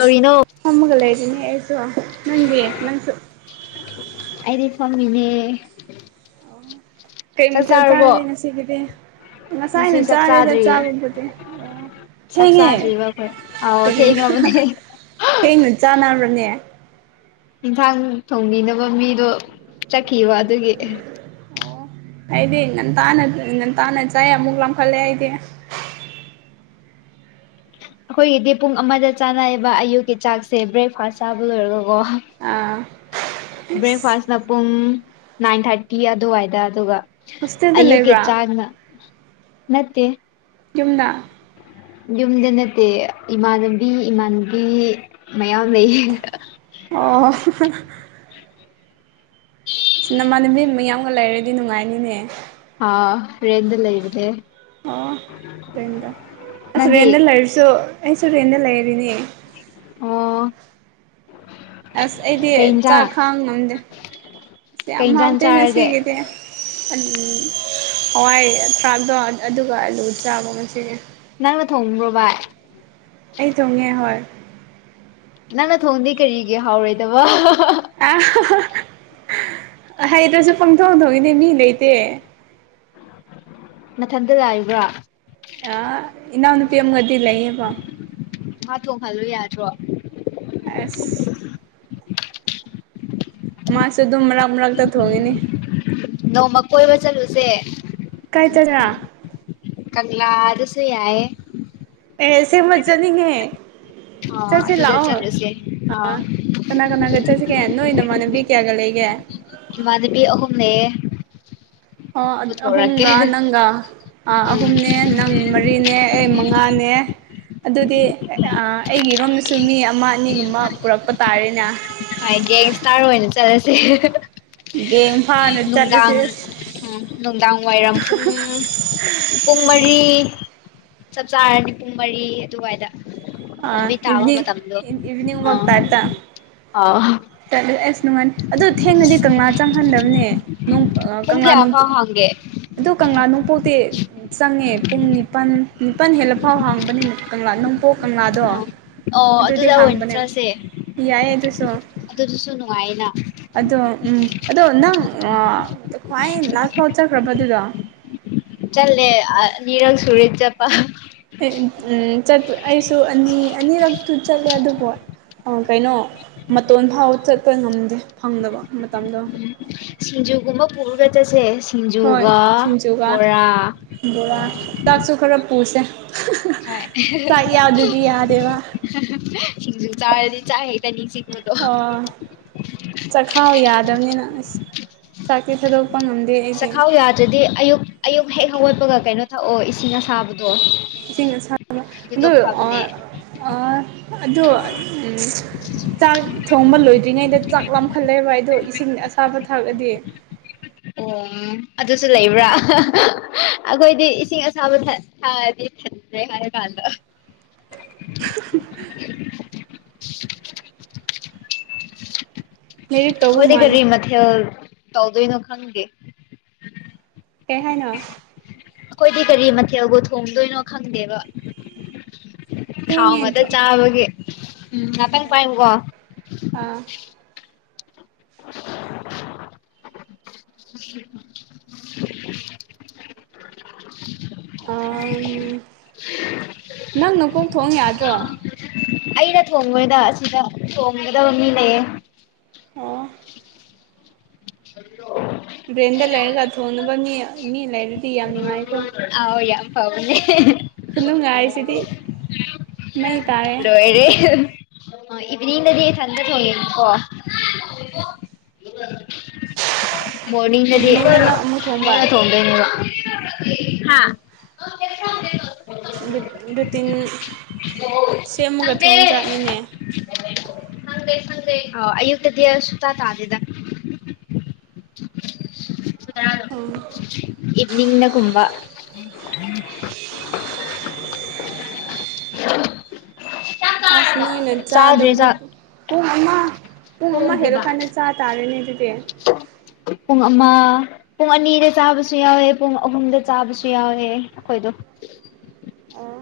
ꯀꯧꯔꯤꯅꯣ ꯍꯣꯒ ꯂꯩ ꯂꯩꯗꯤꯅꯦ ꯑꯩꯖ ꯅꯪꯕꯤ ꯅꯪꯁꯨ ꯑꯩꯗꯤ ꯐꯃꯤꯅꯦ ꯀꯩꯇ ꯆꯥꯔꯗꯤꯦ ꯉꯁꯤꯒꯤꯗꯤ ꯉꯁꯥꯏ ꯑꯅ ꯆꯥꯔꯦꯗ ꯆꯥꯕꯕꯨꯗꯤ ꯑꯣ ꯁꯥꯛ ꯊꯦꯡꯉꯦ ꯁꯥꯥꯆ ꯋꯥꯈꯣꯏ ꯑꯥꯎ ꯊꯒꯅ ꯍꯩꯅ ꯆ ꯅꯔ꯭ꯔꯅꯦ ꯑꯦꯟꯁꯥꯡ ꯊꯣꯡꯕꯤꯅꯕ ꯃꯤꯗꯣ ꯆꯠꯈꯤꯕ ꯑꯗꯨꯒꯤ ꯑꯩꯗꯤꯦ ꯅꯟ ꯇꯅ ꯑꯗꯨ ꯅ ꯇꯥꯅ ꯆꯥ ꯃꯨꯒꯂꯝ ꯀꯂꯦ ꯍꯥꯏꯗꯦ ꯑꯩꯈꯣꯏꯒꯤꯗꯤ ꯄꯨꯡ ꯑꯃꯗ ꯆꯥꯅꯩꯑꯕ ꯑꯌꯨꯛꯀꯤ ꯆꯥꯛꯁꯦ ꯕ꯭ꯔꯦꯛꯐꯥꯁ ꯆꯥꯕ ꯂꯣꯏꯔꯒꯀꯣ ꯑꯥ ꯑꯁ ꯕ꯭ꯔꯦꯛꯐꯥꯁꯅ ꯄꯨꯡ ꯅꯥꯏꯟ ꯊꯥꯔꯇꯤ ꯑꯗꯨꯋꯥꯏꯗ ꯑꯗꯨꯒ ꯍꯣꯁꯇꯦꯜꯗ ꯑꯣ ꯀꯦ ꯂꯩꯕ꯭ꯔꯥ ꯆꯥꯅ ꯅꯠꯇꯦ ꯌꯨꯝꯗ ꯌꯨꯝꯗ ꯅꯠꯇꯦ ꯏꯃꯥꯟꯅꯕꯤ ꯏꯃꯥꯟꯅꯕꯤ ꯃꯌꯥꯝ ꯂꯩꯌꯦ ꯑꯣ ꯁꯤ ꯅꯃꯥꯟꯅꯕꯤ ꯃ ꯌꯥꯝꯒ ꯂꯩꯔꯗꯤ ꯅꯨꯡꯉꯥꯏꯅꯤꯅꯦ ꯍꯥꯥ ꯔꯦꯟꯗ ꯂꯩꯕꯗꯦ ꯑꯣ ꯅꯪꯗꯤ ꯑꯁꯕꯅ ꯂ ꯑꯔꯤꯁꯨꯣ ꯑꯩ ꯁꯨꯔ ꯍꯦꯗ ꯂꯩꯔꯤꯅꯦ ꯑꯣ ꯑꯁ ꯑꯩꯗꯤ ꯀꯩ ꯆꯥꯛ ꯏꯟꯖꯥꯡ ꯈꯥꯡ ꯉꯝꯗꯦ ꯁ ꯀꯩ ꯌꯥꯝ ꯏꯟꯖꯥꯡ ꯆꯥꯔꯒꯦ ꯇꯅꯁꯤꯒꯗꯦ ꯍꯋꯥꯏ ꯊ꯭ꯔꯥꯛꯗꯣ ꯑꯗꯨꯒ ꯑꯂꯨ ꯆꯥꯕ ꯉꯅꯤ ꯅꯪꯅ ꯊꯣꯡꯕ꯭ꯔꯣ ꯚꯏ ꯑꯩ ꯊꯣꯡꯉꯦ ꯍꯣꯏ ꯅꯪꯅ ꯊꯣꯡꯗꯤ ꯀꯔꯤꯒꯤ ꯍꯥꯎꯔꯣꯏꯗꯕ ꯑ ꯍꯥꯏꯩꯗ꯭ꯔꯁꯨ ꯄꯪꯊꯣꯛ ꯊꯣꯛꯣꯡꯏꯅꯦ ꯃꯤ ꯂꯩꯇꯦ ꯃꯊꯟꯗ ꯂꯥꯛꯏꯕ ꯏꯟꯅꯅ ꯄꯤꯝ ꯀꯗꯤꯂꯌꯦ ꯄ ꯍꯥꯠꯇꯣꯡ ꯈꯜꯂꯣ ꯌꯥꯗ꯭ꯔꯣ ꯑꯁ ꯃꯥꯁꯨ ꯑꯗꯨꯝ ꯃꯔꯛ ꯃꯔꯛꯇ ꯊꯣꯡꯉꯤꯅꯤ ꯅꯣꯡꯃ ꯀꯣꯏꯕ ꯆꯠꯂꯨꯁꯦ ꯀꯥꯏ ꯆꯂꯥ ꯀꯪꯂꯪꯂꯪꯂꯥ ꯑꯗꯨꯁꯨ ꯌꯥꯌꯦ ꯑꯦꯁꯦ ꯃꯖꯖꯥꯅꯤꯡꯉ ꯑꯥ ꯆꯠꯁꯤ ꯑꯗꯨꯗ ꯂꯥꯛꯑꯣ ꯆꯠꯂꯨꯁꯦ ꯑꯥ ꯀꯅꯥ ꯀꯅꯥ ꯀ ꯆꯁꯤ ꯀꯌꯥꯟꯅ ꯑꯣꯏ ꯅꯃꯅꯕꯤ ꯀꯌꯥꯒ ꯂꯩ ꯌꯥ ꯏꯃꯥꯗꯕꯤ ꯑꯍꯨꯝꯅꯦ ꯑꯣ ꯑꯍꯨꯝꯒ ꯅꯪꯒ ꯎꯝ ꯑꯍꯨꯝꯅꯦ ꯅꯪ ꯃꯔꯤꯅꯦ ꯑꯩ ꯃꯉꯥꯅꯦ ꯑꯦ ꯑꯗꯨꯗꯤ ꯑꯩꯒꯤꯔꯣꯝꯗꯁꯨ ꯃꯤ ꯑꯃ ꯑꯅꯤꯒꯨꯝꯕ ꯄꯨꯔꯛꯄ ꯇꯥꯔꯦꯅꯦ ꯍꯥꯏꯒꯦ ꯏꯁꯇꯥꯔ ꯑꯣꯏꯅ ꯑꯣꯏꯅ ꯆꯠꯂꯁꯦ ꯒꯦꯡ ꯐꯥꯅ ꯆꯠꯂꯁꯦ ꯅꯨꯡꯗꯥꯡ ꯎꯝ ꯅꯨꯡꯗꯥꯡ ꯋꯥꯏꯔꯝ ꯄꯨꯡ ꯄꯨꯡ ꯃꯔꯤ ꯆꯞ ꯆꯥꯔꯅꯤ ꯄꯨꯡ ꯃꯔꯤ ꯑꯗꯨꯋꯥꯏꯗ ꯑꯃꯤ ꯇꯋꯥꯃ ꯏꯚꯤꯅꯤꯡ ꯇꯗꯣ ꯑ ꯆꯠꯂ ꯑꯁ ꯅꯨꯡꯉꯅꯤ ꯑꯗꯨ ꯊꯦꯡꯅꯗꯤ ꯀꯪꯂꯥ ꯆꯪꯍꯟꯗꯕꯅꯦ ꯄꯨꯡ ꯀꯪꯂꯥ ꯀꯌꯥ ꯐꯥꯎ ꯅꯣꯡꯄꯣꯛ ꯍꯥꯡꯒꯦ ꯑꯗꯨ ꯀꯪꯂꯥꯅꯨꯡ ꯅꯣꯡꯄꯣꯛꯇꯤ ꯆꯪꯉꯦ ꯄꯨꯡ ꯅꯤꯄꯜ ꯅꯤꯄꯜ ꯍꯦꯜꯂ ꯐꯥꯎ ꯍꯥꯡꯕꯅꯤ ꯀꯪꯂꯥ ꯅꯣꯡꯄꯣꯛ ꯀꯪꯂꯥꯗꯣ ꯑꯣ ꯑꯣ ꯑꯗꯨꯗꯤ ꯑꯗꯨꯗ ꯑꯣꯏꯅ ꯍꯥꯡꯕꯅꯦ ꯌꯥꯏ ꯑꯗꯨꯁꯨ ꯑ ꯑꯗꯨ ꯑꯗꯨ ꯁꯅ ꯋꯥꯏꯅ ꯑꯗꯣ ꯎꯝ ꯑꯗꯣ ꯅꯪ ꯈ꯭ꯋꯥꯏ ꯂꯥꯁ ꯐꯥꯎ ꯆꯠꯈ꯭ꯔꯕ ꯑꯗꯨꯗꯣ ꯆꯜꯦ ꯅꯤꯔꯪ ꯁꯨꯔꯦ ꯆꯄ ꯎꯝꯄ ꯑꯩꯁꯨ ꯑꯅꯤ ꯑꯅꯤꯔꯛꯇꯨ ꯆꯠꯂꯦ ꯑꯗꯨꯕꯨ ꯀꯩꯅꯣ ꯃꯇꯣꯟ ꯐꯥꯎꯕ ꯆꯠꯄ ꯉꯝꯗꯦ ꯐꯪꯗꯕ ꯃꯇꯝꯗꯣ ꯎꯝ ꯁꯤꯡꯖꯨꯒꯨꯝꯕ ꯄꯨꯔꯒ ꯆꯠꯁꯦ ꯤꯟ ꯍꯣꯏ ꯌꯨꯒ ꯁꯤꯡꯖꯨꯒ ꯕꯣꯔꯥ ꯎ ꯕꯣꯔꯥ ꯆꯥꯛꯁꯨ ꯈꯔ ꯄꯨꯁꯦ ꯍꯣꯏ ꯆꯥꯛ ꯌꯥꯎꯗ꯭ꯔꯗꯤ ꯁꯤꯡꯖꯨ ꯌꯥꯗꯦꯕ ꯆꯥꯔꯗꯤ ꯆꯥꯛ ꯍꯩꯛꯇꯅꯤꯁꯤꯡ ꯑꯣ ꯆꯥꯛꯈꯥꯎ ꯌꯥꯗꯕꯅꯤꯅ ꯑꯁ ꯆꯥꯛꯇ ꯊꯥꯗꯣꯛ ꯆꯈꯥꯎ ꯌꯥꯗ꯭ꯔꯗꯤ ꯑꯌꯨꯛ ꯑꯌꯨꯛ ꯍꯦꯛ ꯍꯧꯒꯠꯄꯒ ꯀꯩꯅꯣ ꯊꯛꯑꯣ ꯏꯁꯤꯡ ꯑꯁꯥꯕꯗꯣ ꯁꯤ ꯑꯗꯨꯗꯣ ꯑ ꯐꯕꯅꯦ ꯑ ꯑꯗꯣ ꯆꯥꯛ ꯊꯣꯡꯕ ꯂꯣꯏꯗ꯭ꯔꯤꯉꯩꯗ ꯆꯥꯛ ꯂꯥꯝꯈꯠꯂꯦꯕ ꯑꯗꯣ ꯁꯤꯡ ꯑꯁꯥꯕ ꯊꯥꯛꯑꯗꯤ ꯑꯣ ꯑꯗꯨꯁꯨ ꯂꯩꯕ꯭ꯔꯥ ꯑꯩꯈꯣꯏꯗꯤ ꯏꯁꯤꯡ ꯑꯁꯥꯕ ꯊꯥꯔꯗꯤ ꯦ ꯍꯔꯦ ꯐꯥꯟꯗ ꯎ [inaudible] [inaudible] ꯂꯥꯏꯔꯤꯛ ꯇꯧꯕ ꯑꯩꯈꯣꯏꯗꯤ ꯃꯥꯜꯂꯤ ꯀꯔꯤ ꯃꯊꯦꯜ ꯇꯧꯗꯣꯏꯅꯣ ꯈꯪꯗꯦ ꯍꯦ ꯍꯥꯏꯥꯏꯅ ꯑꯩꯈꯣꯏꯗꯤ ꯀꯔꯤ ꯃꯊꯦꯜꯕꯨ ꯊꯣꯡꯗꯣꯏꯅꯣ ꯈꯪꯗꯦꯕ ꯊꯥꯎ ꯑꯃꯗ ꯊꯦꯡꯉꯦ ꯆꯥꯕꯒꯤ ꯎꯝ ꯉꯥꯛꯇꯪ ꯄꯥꯏꯨꯀꯣ ꯑꯥ [inaudible] [inaudible] [inaudible] [inaudible] ꯑ ꯅꯪꯅ ꯀꯣꯛ ꯊꯣꯡ ꯌꯥꯗ꯭ꯔꯣ ꯑꯩꯅ ꯊꯣꯡꯕꯗ ꯑꯁꯤꯗ ꯊꯣꯡꯒꯗꯕ ꯃꯤ ꯂꯩꯌꯦ ꯑꯣ [inaudible] ꯭ꯔꯦꯟꯗ ꯂꯩꯔꯒ ꯊꯣꯡꯅꯕ ꯃꯤ ꯃꯤ ꯂꯩꯔꯗꯤ ꯌꯥꯝ ꯅꯨꯡꯉꯥꯏ ꯑꯥꯎ ꯌꯥꯝ ꯐꯥꯥꯎꯅꯦ ꯈꯨꯅꯨꯡꯉꯥꯏꯁꯤꯗꯤ ꯃꯩ ꯇꯥꯔꯦ ꯂꯣꯏꯔꯦ ꯑ ꯏꯕꯅꯤꯗꯗꯤ ꯆꯗ ꯊꯣꯉ ꯀꯣ [inaudible] ꯃꯣꯔꯅꯤꯡꯗꯗꯤ ꯏꯚꯤꯅꯤꯡꯗ ꯅꯪ ꯑꯃꯨꯛ ꯊꯣꯡꯕ ꯃꯣꯏꯅ ꯊꯣꯡꯗꯣꯏꯅꯤꯕ [unintelligible] ꯍꯥꯥ [unintelligible] ꯔꯨꯇꯤꯟ ꯁꯦꯝꯃꯒ ꯆꯪꯗꯦ ꯊꯣꯡꯖꯥꯠꯅꯤꯅꯦ ꯑꯌꯛꯇꯗꯤ ꯁ ꯇꯥ ꯇꯗꯗ ꯎꯝ ꯏꯚꯅꯤꯡꯅ ꯀꯨꯝꯕ ꯆꯥꯛ ꯑꯁ ꯆꯥꯔꯕꯣ ꯅꯣꯏꯅ ꯆꯥꯗ꯭ꯔꯤ ꯆꯥꯗꯕꯅꯤ ꯆꯥꯛ ꯑꯣ ꯃꯃꯥ ꯄꯨꯡ ꯑꯃ ꯍꯦꯔꯣ ꯊꯣꯡꯗ꯭ꯔꯤꯕ ꯈꯥꯟꯅꯦ ꯆ ꯇ ꯑꯂꯅꯦ ꯇꯦ ꯄꯨꯡ ꯑꯃ ꯄꯨꯡ ꯑꯅꯤꯗ ꯆꯥꯕꯁꯨ ꯌꯥꯎꯋꯦ ꯄꯨꯡ ꯑꯍꯨꯝꯗ ꯆꯥꯕꯁꯨ ꯌꯥꯎꯑꯦ ꯑꯩꯈꯣꯏꯗꯣ ꯑꯣ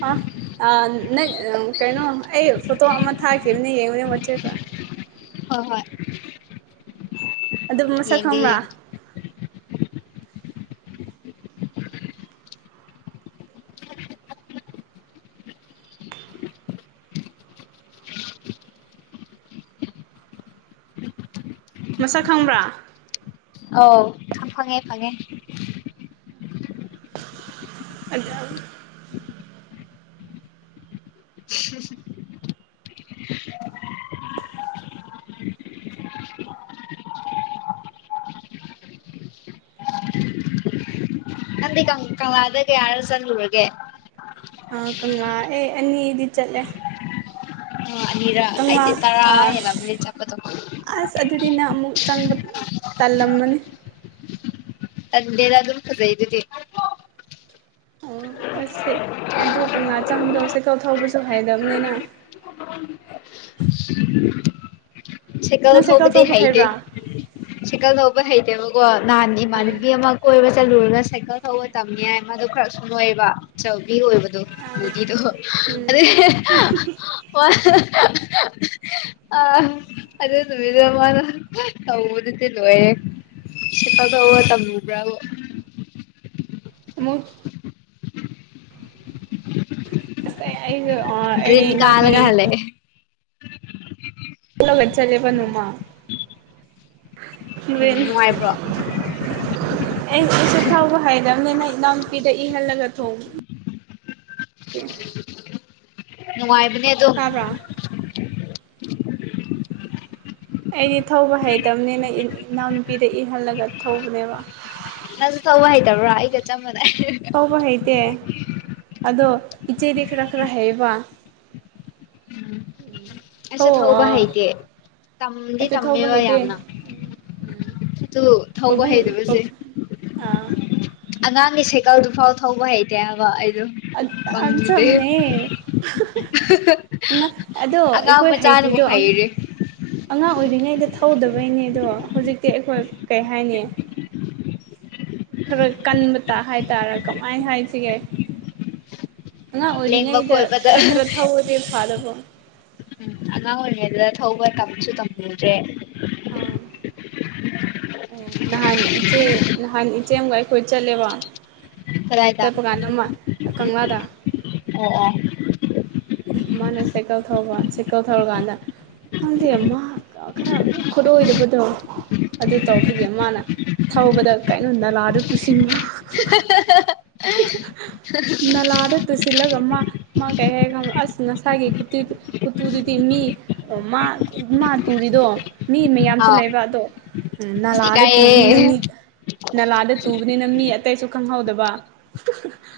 ꯑ ꯑ ꯅꯪ ꯀꯩꯅꯣ ꯑꯩ ꯐꯣꯇꯣ ꯑꯃ ꯊꯥꯈꯤꯕꯅꯦ ꯌꯦꯡꯉꯅꯦꯆꯦꯗ ꯍꯣꯏ ꯍꯣꯏ ꯑꯗꯨꯕꯨ ꯃꯁꯛ ꯌꯦꯡꯒꯦ ꯈꯪꯕ꯭ꯔꯥ ꯌꯦꯡꯒꯦ ꯑ ꯃꯁꯛ ꯈꯪꯕ꯭ꯔꯥ ꯑꯥꯎ ꯐꯪꯉꯦ ꯐꯪꯉꯦ ꯑꯖ [inaudible] ꯅꯗꯤ ꯀꯪ ꯀꯗꯒ ꯌꯥꯔ ꯆꯟ ꯎꯔꯒꯦ ꯑ ꯀꯃꯂꯥ ꯑꯦ ꯑꯅꯤ ꯏꯗꯤ ꯆꯠꯂꯦ ꯑ ꯑꯅꯤꯔꯛ ꯇꯪ ꯑꯩꯗꯤ ꯇꯔꯥ ꯑꯥ ꯍꯦꯜꯂꯝꯃꯅꯤ ꯆꯠꯄꯗꯣ ꯑꯁ ꯑꯗꯨꯗꯤ ꯅ ꯑꯃꯨꯛ ꯆꯪꯕ ꯇꯂꯃꯅꯤ ꯇꯟꯗꯦꯗ ꯑꯗꯨꯝ ꯐꯖꯩꯗꯗꯤ ꯑꯣ ꯑꯁ ꯑꯗꯨ ꯀꯝꯂꯥ ꯆꯪꯕꯗꯣꯁꯦ ꯀꯧꯊꯧꯕꯁꯨ ꯍꯥꯏꯗꯕꯅꯤꯅ ꯁꯤ ꯁꯥꯏꯀꯜ ꯅꯪ ꯊꯧꯕꯗꯤ ꯊꯧꯕ ꯍꯩꯇꯦ ꯍꯩꯕ꯭ꯔꯥ ꯁꯥꯏꯀꯜ ꯊꯧꯕ ꯍꯩꯇꯦꯕꯀꯣ ꯅꯤ ꯑꯥ ꯃꯥꯅꯕꯤ ꯑꯃ ꯀꯣꯏ ꯆꯠꯂꯨꯔꯒ ꯁꯥꯏꯀꯜ ꯊꯧꯕ ꯇꯝꯃꯤ ꯍꯥꯏꯏ ꯃꯗꯨ ꯈꯔ ꯁ ꯅꯣꯏꯕ ꯑꯆꯕꯤ ꯑꯣꯏꯕꯗꯣ ꯑꯥ ꯄꯨꯗꯤꯗꯨ ꯎꯝ ꯑꯗꯦ ꯋꯥ ꯑ ꯑꯗꯨꯗ ꯅꯨꯗ ꯃꯥꯅ ꯊꯗꯤꯗꯤ ꯂꯑ ꯄꯒ ꯍ ꯇꯝꯕ꯭ꯔ ꯃꯨꯛ ꯑꯁ ꯑꯩꯒ ꯑꯩꯅꯦ ꯗ꯭ꯔꯤꯟ ꯏꯅꯥꯎꯄꯤꯅꯦ ꯀꯗꯒꯂꯦ ꯂ ꯂꯆꯥꯔꯦꯕꯅꯨꯃ ꯎꯝ ꯅꯨꯡꯉꯥꯏꯕ꯭ꯔꯣ ꯑꯩ ꯑꯩꯁꯨ ꯊꯥꯎꯧꯕ ꯍꯥꯏꯕꯅꯤ ꯅꯪ ꯏꯅꯥꯎꯨꯄꯤꯗ ꯏꯍꯜꯂꯒ ꯊꯣꯡꯉ ꯎ ꯅꯨꯡꯉꯥꯏꯕꯅꯦ ꯑꯗꯨꯝ ꯑꯩꯗꯤ ꯊꯧꯕ ꯍꯩꯇꯕꯅꯤꯅ ꯏꯅꯥꯎꯅꯨꯄꯤꯗ ꯏꯍꯜꯂꯒ ꯊꯧꯕꯅꯦꯕ ꯅꯁꯨ ꯇꯧꯕ ꯍꯩꯇꯕ꯭ꯔꯥ ꯑꯩꯒ ꯆꯞ ꯃꯥꯟ ꯊꯧꯕ ꯍꯩꯇꯦ ꯑꯗꯣ ꯏꯆꯦ ꯔꯦꯈ ꯔꯥ ꯈꯔ ꯍꯥꯏꯌꯦꯕ ꯑꯁ ꯊꯧꯕ ꯍꯩꯇꯦ ꯇꯝꯗꯤ ꯊꯧꯕ ꯇꯝꯃꯦꯕ ꯍꯩꯇꯦ ꯌꯥꯝꯅ ꯑꯗꯨ ꯊꯧꯕ ꯄꯥꯕꯨꯡ ꯍꯩꯗꯕꯁꯦ ꯑꯥ ꯑꯉꯥꯡꯒꯤ ꯁꯥꯏꯀꯜꯗꯨ ꯐꯥꯎ ꯊꯧꯕ ꯍꯩꯇꯦ ꯍꯥꯏꯕ ꯑꯩꯗꯣ ꯆꯞ ꯐꯪꯗꯗꯦ ꯃꯥꯟꯅꯩꯌꯦ ꯑꯗꯣ ꯑꯉꯥꯡ ꯑꯩꯈꯣꯏ ꯍꯩꯇ꯭ꯔꯤꯗꯣ ꯃꯆꯥꯅꯕꯨꯛ ꯍꯩꯔꯦ ꯑꯉꯥꯡ ꯑꯣꯏꯔꯤꯉꯩꯗ ꯊꯧꯗꯕꯩꯅꯦ ꯑꯗꯣ ꯍꯧꯖꯤꯛꯇꯤ ꯑꯩꯈꯣꯏ ꯀꯩ ꯍꯥꯏꯅꯤ ꯈꯔ ꯀꯟꯕ ꯇꯥ ꯍꯥꯏꯇꯥꯔꯦ ꯀꯃꯥꯏꯅ ꯍꯥꯏꯁꯤꯒꯦ ꯑꯉꯥꯡ ꯂꯦꯡꯕ ꯑꯣꯏꯔꯤꯉꯩꯗ ꯈꯣꯠꯄꯗ ꯈꯔ ꯎꯝ ꯈꯔ ꯊꯧꯔꯗꯤ ꯐꯥꯗꯕ ꯑꯉꯥꯡ ꯑꯣꯏꯔꯤꯉꯩꯗ ꯊꯧꯕ ꯀꯞꯁꯨ ꯇꯝꯂꯨꯗ꯭ꯔꯦ ꯑꯥ ꯑꯦ ꯅꯍꯥꯟ ꯏꯆꯦ ꯅꯍꯥꯟ ꯏꯆꯦ ꯑꯃꯒ ꯑꯩꯈꯣꯏ ꯆꯠꯂꯦꯕ ꯇ ꯀꯗꯥꯏꯗ ꯄꯀꯥꯟꯅ ꯈꯪꯉꯥ ꯇ ꯑꯣ ꯑꯣ ꯃꯥꯅ ꯁꯥꯏꯀꯜ ꯊ ꯁꯥꯏꯀꯜ ꯊꯧꯔꯀꯥꯟꯗ ꯈꯪꯗꯦ ꯃꯥ ꯈꯔ ꯈꯨꯗ ꯑꯣꯏꯗꯕꯗꯣ ꯑꯗꯨ ꯇꯧꯕꯒꯤ ꯃꯥꯅ ꯊꯧꯕꯗ ꯀꯩꯅꯣ ꯅꯂꯥꯗꯨ ꯇꯨꯁꯤꯟꯒ [unintelligible] ꯆꯜꯂꯒꯃ ꯃꯥ ꯀꯩ ꯍꯥꯏꯒ ꯑꯁ ꯅꯁꯥꯒꯤꯇ ꯈꯨꯇꯨꯗꯨꯗꯤ ꯃꯤ ꯃꯥ ꯃꯥ ꯇꯨꯔꯤꯗꯣ ꯃꯤ ꯃꯌꯥꯝꯁꯨ ꯑꯥꯎ ꯂꯩꯕ ꯑꯗꯣ ꯎ ꯑꯁ ꯅꯥꯂꯥꯗ ꯇꯨꯕꯅꯤꯅ ꯏꯀꯥꯏꯌꯦ ꯃꯤ ꯅꯂꯥꯗ ꯇꯨꯕꯅꯤꯅ ꯃꯤ ꯑꯇꯩꯁꯨ ꯈꯪꯍꯧꯗꯕ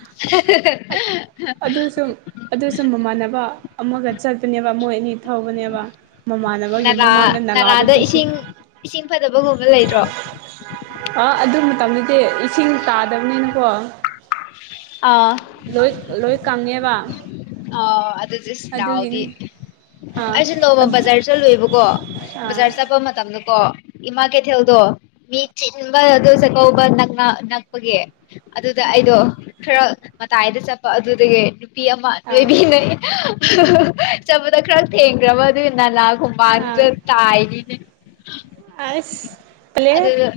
[inaudible] ꯁꯥꯟꯅꯕ ꯑꯃꯒ ꯆꯠꯄꯅꯦꯕ ꯃꯣꯏ ꯑꯅꯤ ꯊꯧꯕꯅꯦꯕ ꯃꯃꯥꯟꯅꯕꯒꯤ ꯅꯂꯥ ꯃꯃꯥꯅ ꯅꯂꯥꯗ ꯇꯨꯁꯦ ꯏꯁꯤꯡ ꯏꯁꯤꯡ ꯐꯠꯇꯕꯒꯨꯝꯕ ꯂꯩꯇ꯭ꯔꯣ ꯑ ꯑꯗꯨ ꯃꯇꯝꯗꯗꯤ ꯏꯁꯤꯡ ꯇꯥꯗꯕꯅꯤꯅꯀꯣ ꯑꯥ ꯂꯣꯏ ꯂꯣꯏ ꯀꯪꯉꯦꯕ ꯑ ꯑꯗꯨꯗ ꯁ ꯑꯗꯨꯒꯤꯅꯤ ꯌꯥꯎꯗꯤ ꯑꯥ ꯑꯩꯁꯦ ꯅꯣꯡꯃ ꯑꯗꯨ ꯕꯖꯥꯔ ꯆꯠꯂꯨꯦꯕꯀꯣ ꯑꯥ ꯕꯖꯥꯔ ꯆꯠꯄ ꯃꯇꯝꯗ ꯀꯣ ꯏꯃꯥ ꯀꯩꯊꯦꯜꯗꯣ ꯃꯤ ꯆꯤꯟꯕ ꯑꯗꯨ ꯆꯥꯛꯀꯧꯕ ꯅꯛꯄꯒꯤ ꯑꯗꯨꯗ ꯑꯩꯗꯣ ꯈꯔ ꯃꯇꯥꯏꯗ ꯆꯠꯄ ꯑꯗꯨꯗꯒꯤ ꯅꯨꯄꯤ ꯑꯃ ꯂꯣꯏꯕꯤꯅꯩ ꯆꯠꯄꯗ ꯈꯔ ꯊꯦꯡꯈ꯭ꯔꯕ ꯑꯗꯨꯒꯤ ꯅꯥꯂꯥ ꯈꯣꯡꯕꯥꯟꯗ ꯇꯥꯏꯅꯤꯅꯦ ꯑꯁ ꯑꯗꯨꯗ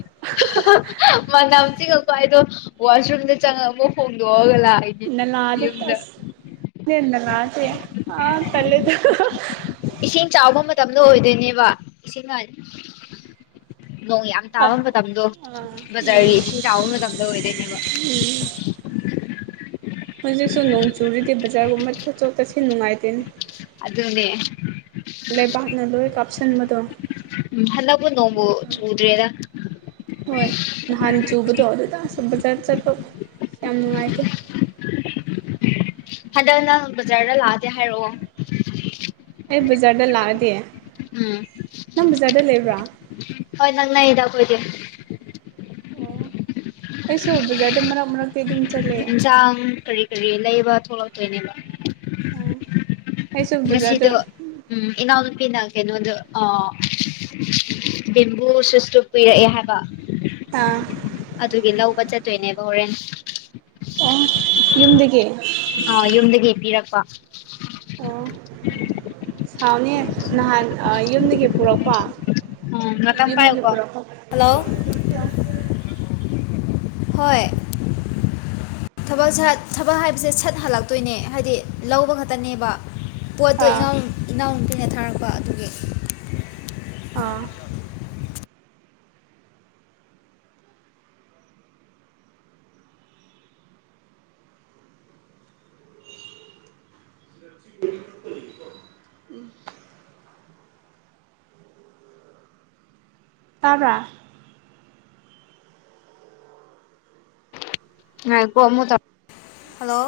ꯝꯅꯥꯝ ꯀ ꯑꯩꯗꯣ ꯋꯥꯁꯔꯨꯝꯗ ꯆꯪꯉꯥꯒ ꯑꯃꯨꯛ ꯍꯣꯡꯗꯣꯛꯑꯥꯒ ꯅꯂꯥꯗ ꯇꯁ ꯅꯥꯂꯥꯁꯦ ꯑꯥ ꯇꯥꯜꯂꯦꯗ ꯇꯞꯅ ꯑꯣꯏꯗꯣꯏꯅꯦꯕ ꯏꯁꯤꯡ ꯅ ꯅꯣꯡ ꯌꯥꯝ ꯇꯥꯕ ꯃꯇꯝꯗꯣ ꯕꯖꯥꯔꯒꯤ ꯏꯁꯤꯡ ꯆꯥꯎꯕ ꯃꯇꯝꯗ ꯑꯣꯏꯗꯣꯏꯅꯦꯕ [inaudible] ꯍꯧꯖꯤꯛꯁꯨ ꯅꯣꯡ ꯆꯨꯔꯤꯗꯤ ꯕꯖꯥꯔꯒꯨꯝꯕ ꯆꯠꯊꯣꯛ ꯆꯠꯁꯤꯟ ꯅꯨꯡꯉꯥꯏꯇꯦꯅꯦ ꯑꯗꯨꯅꯦ ꯂꯩꯕꯥꯛꯅ ꯂꯣꯏ ꯀꯥꯞꯁꯤꯟꯕꯗꯣ ꯎꯝ ꯍꯟꯗꯛꯄꯨ ꯅꯣꯡꯕꯨ ꯆꯨꯗ꯭ꯔꯦꯗ ꯍꯣꯏ ꯅꯍꯥꯟ ꯆꯨꯕꯗꯣ ꯑꯗꯨꯗ ꯑꯥꯁ ꯕꯖꯥꯔ ꯆꯠꯄ ꯌꯥꯝ ꯅꯨꯡꯉꯥꯏꯇꯦ ꯍꯟꯗꯛ ꯅꯪ ꯕꯖꯥꯔꯗ ꯂꯥꯛꯑꯗꯤ ꯍꯥꯏꯔꯛꯑꯣ ꯕꯖꯥꯗ ꯂꯥꯛꯑꯗꯤ ꯎꯝ ꯅꯪ ꯕꯖꯥꯔꯗ ꯂꯩꯕ꯭ꯔꯥ ꯍꯣꯏ ꯅꯪꯅꯛꯏꯗ ꯑꯩꯈꯣꯏꯗꯤ ꯑꯣ ꯑꯩꯁꯨ ꯕꯖꯥꯔꯗ ꯃꯔꯛ ꯃꯔꯛꯇ ꯑꯗꯨꯝ ꯆꯠꯂꯦ ꯏꯟꯁꯥꯡ ꯀꯔꯤ ꯀꯔꯤ ꯂꯩꯕ ꯊꯣꯛꯂꯛꯇꯣꯏꯅꯦꯕ ꯎꯝ ꯉꯥꯁꯤꯗꯨ ꯎꯝ ꯏꯅꯥꯎ ꯅꯨꯄꯤꯅ ꯀꯩꯅꯣꯗꯣ ꯑ ꯕꯦꯝꯕꯨ ꯁꯨꯁꯇꯨ ꯄꯤꯔꯛꯑꯦ ꯍꯥꯏꯕ ꯑꯥ ꯑꯗꯨꯒꯤ ꯂꯧꯕ ꯆꯠꯇꯣꯏꯅꯦꯕ ꯍꯣꯔꯦꯟ ꯑꯣ ꯌꯨꯝꯗꯒꯤ ꯑ ꯌꯨꯝꯗꯒꯤ ꯄꯤꯔꯛꯄ ꯊꯥꯎꯅꯦ ꯅꯍꯥꯟ ꯌꯨꯝꯗꯒꯤ ꯄꯨꯔꯛꯄ ꯎꯝ ꯉꯥꯛꯇꯪ ꯌꯨꯝꯗꯒꯤ ꯄꯥꯏꯌꯨꯀꯣ ꯄꯨ꯭ꯔꯣꯛꯄ ꯍꯜꯂꯣ ꯍꯣꯏ ꯊꯕꯛ ꯁꯠ ꯊꯕꯛ ꯍꯥꯏꯕꯁꯦ ꯁꯠ ꯍꯜꯂꯛꯇꯣꯏꯅꯦ ꯍꯥꯏꯗꯤ ꯂꯧꯕ ꯈꯛꯇꯅꯦꯕ ꯄꯣꯠꯇꯣ ꯑꯥ ꯏꯅꯥꯎ ꯏꯅꯥꯎꯅꯨꯄꯤꯅ ꯊꯥꯔꯛꯄ ꯑꯗꯨꯒꯤ ꯑꯥ ꯎꯝ ꯇꯕꯔꯥ ꯉꯥꯏꯈꯣ ꯀꯣ ꯑꯃꯨꯛ ꯇꯧꯔꯛ꯫ ꯍꯜꯂꯣ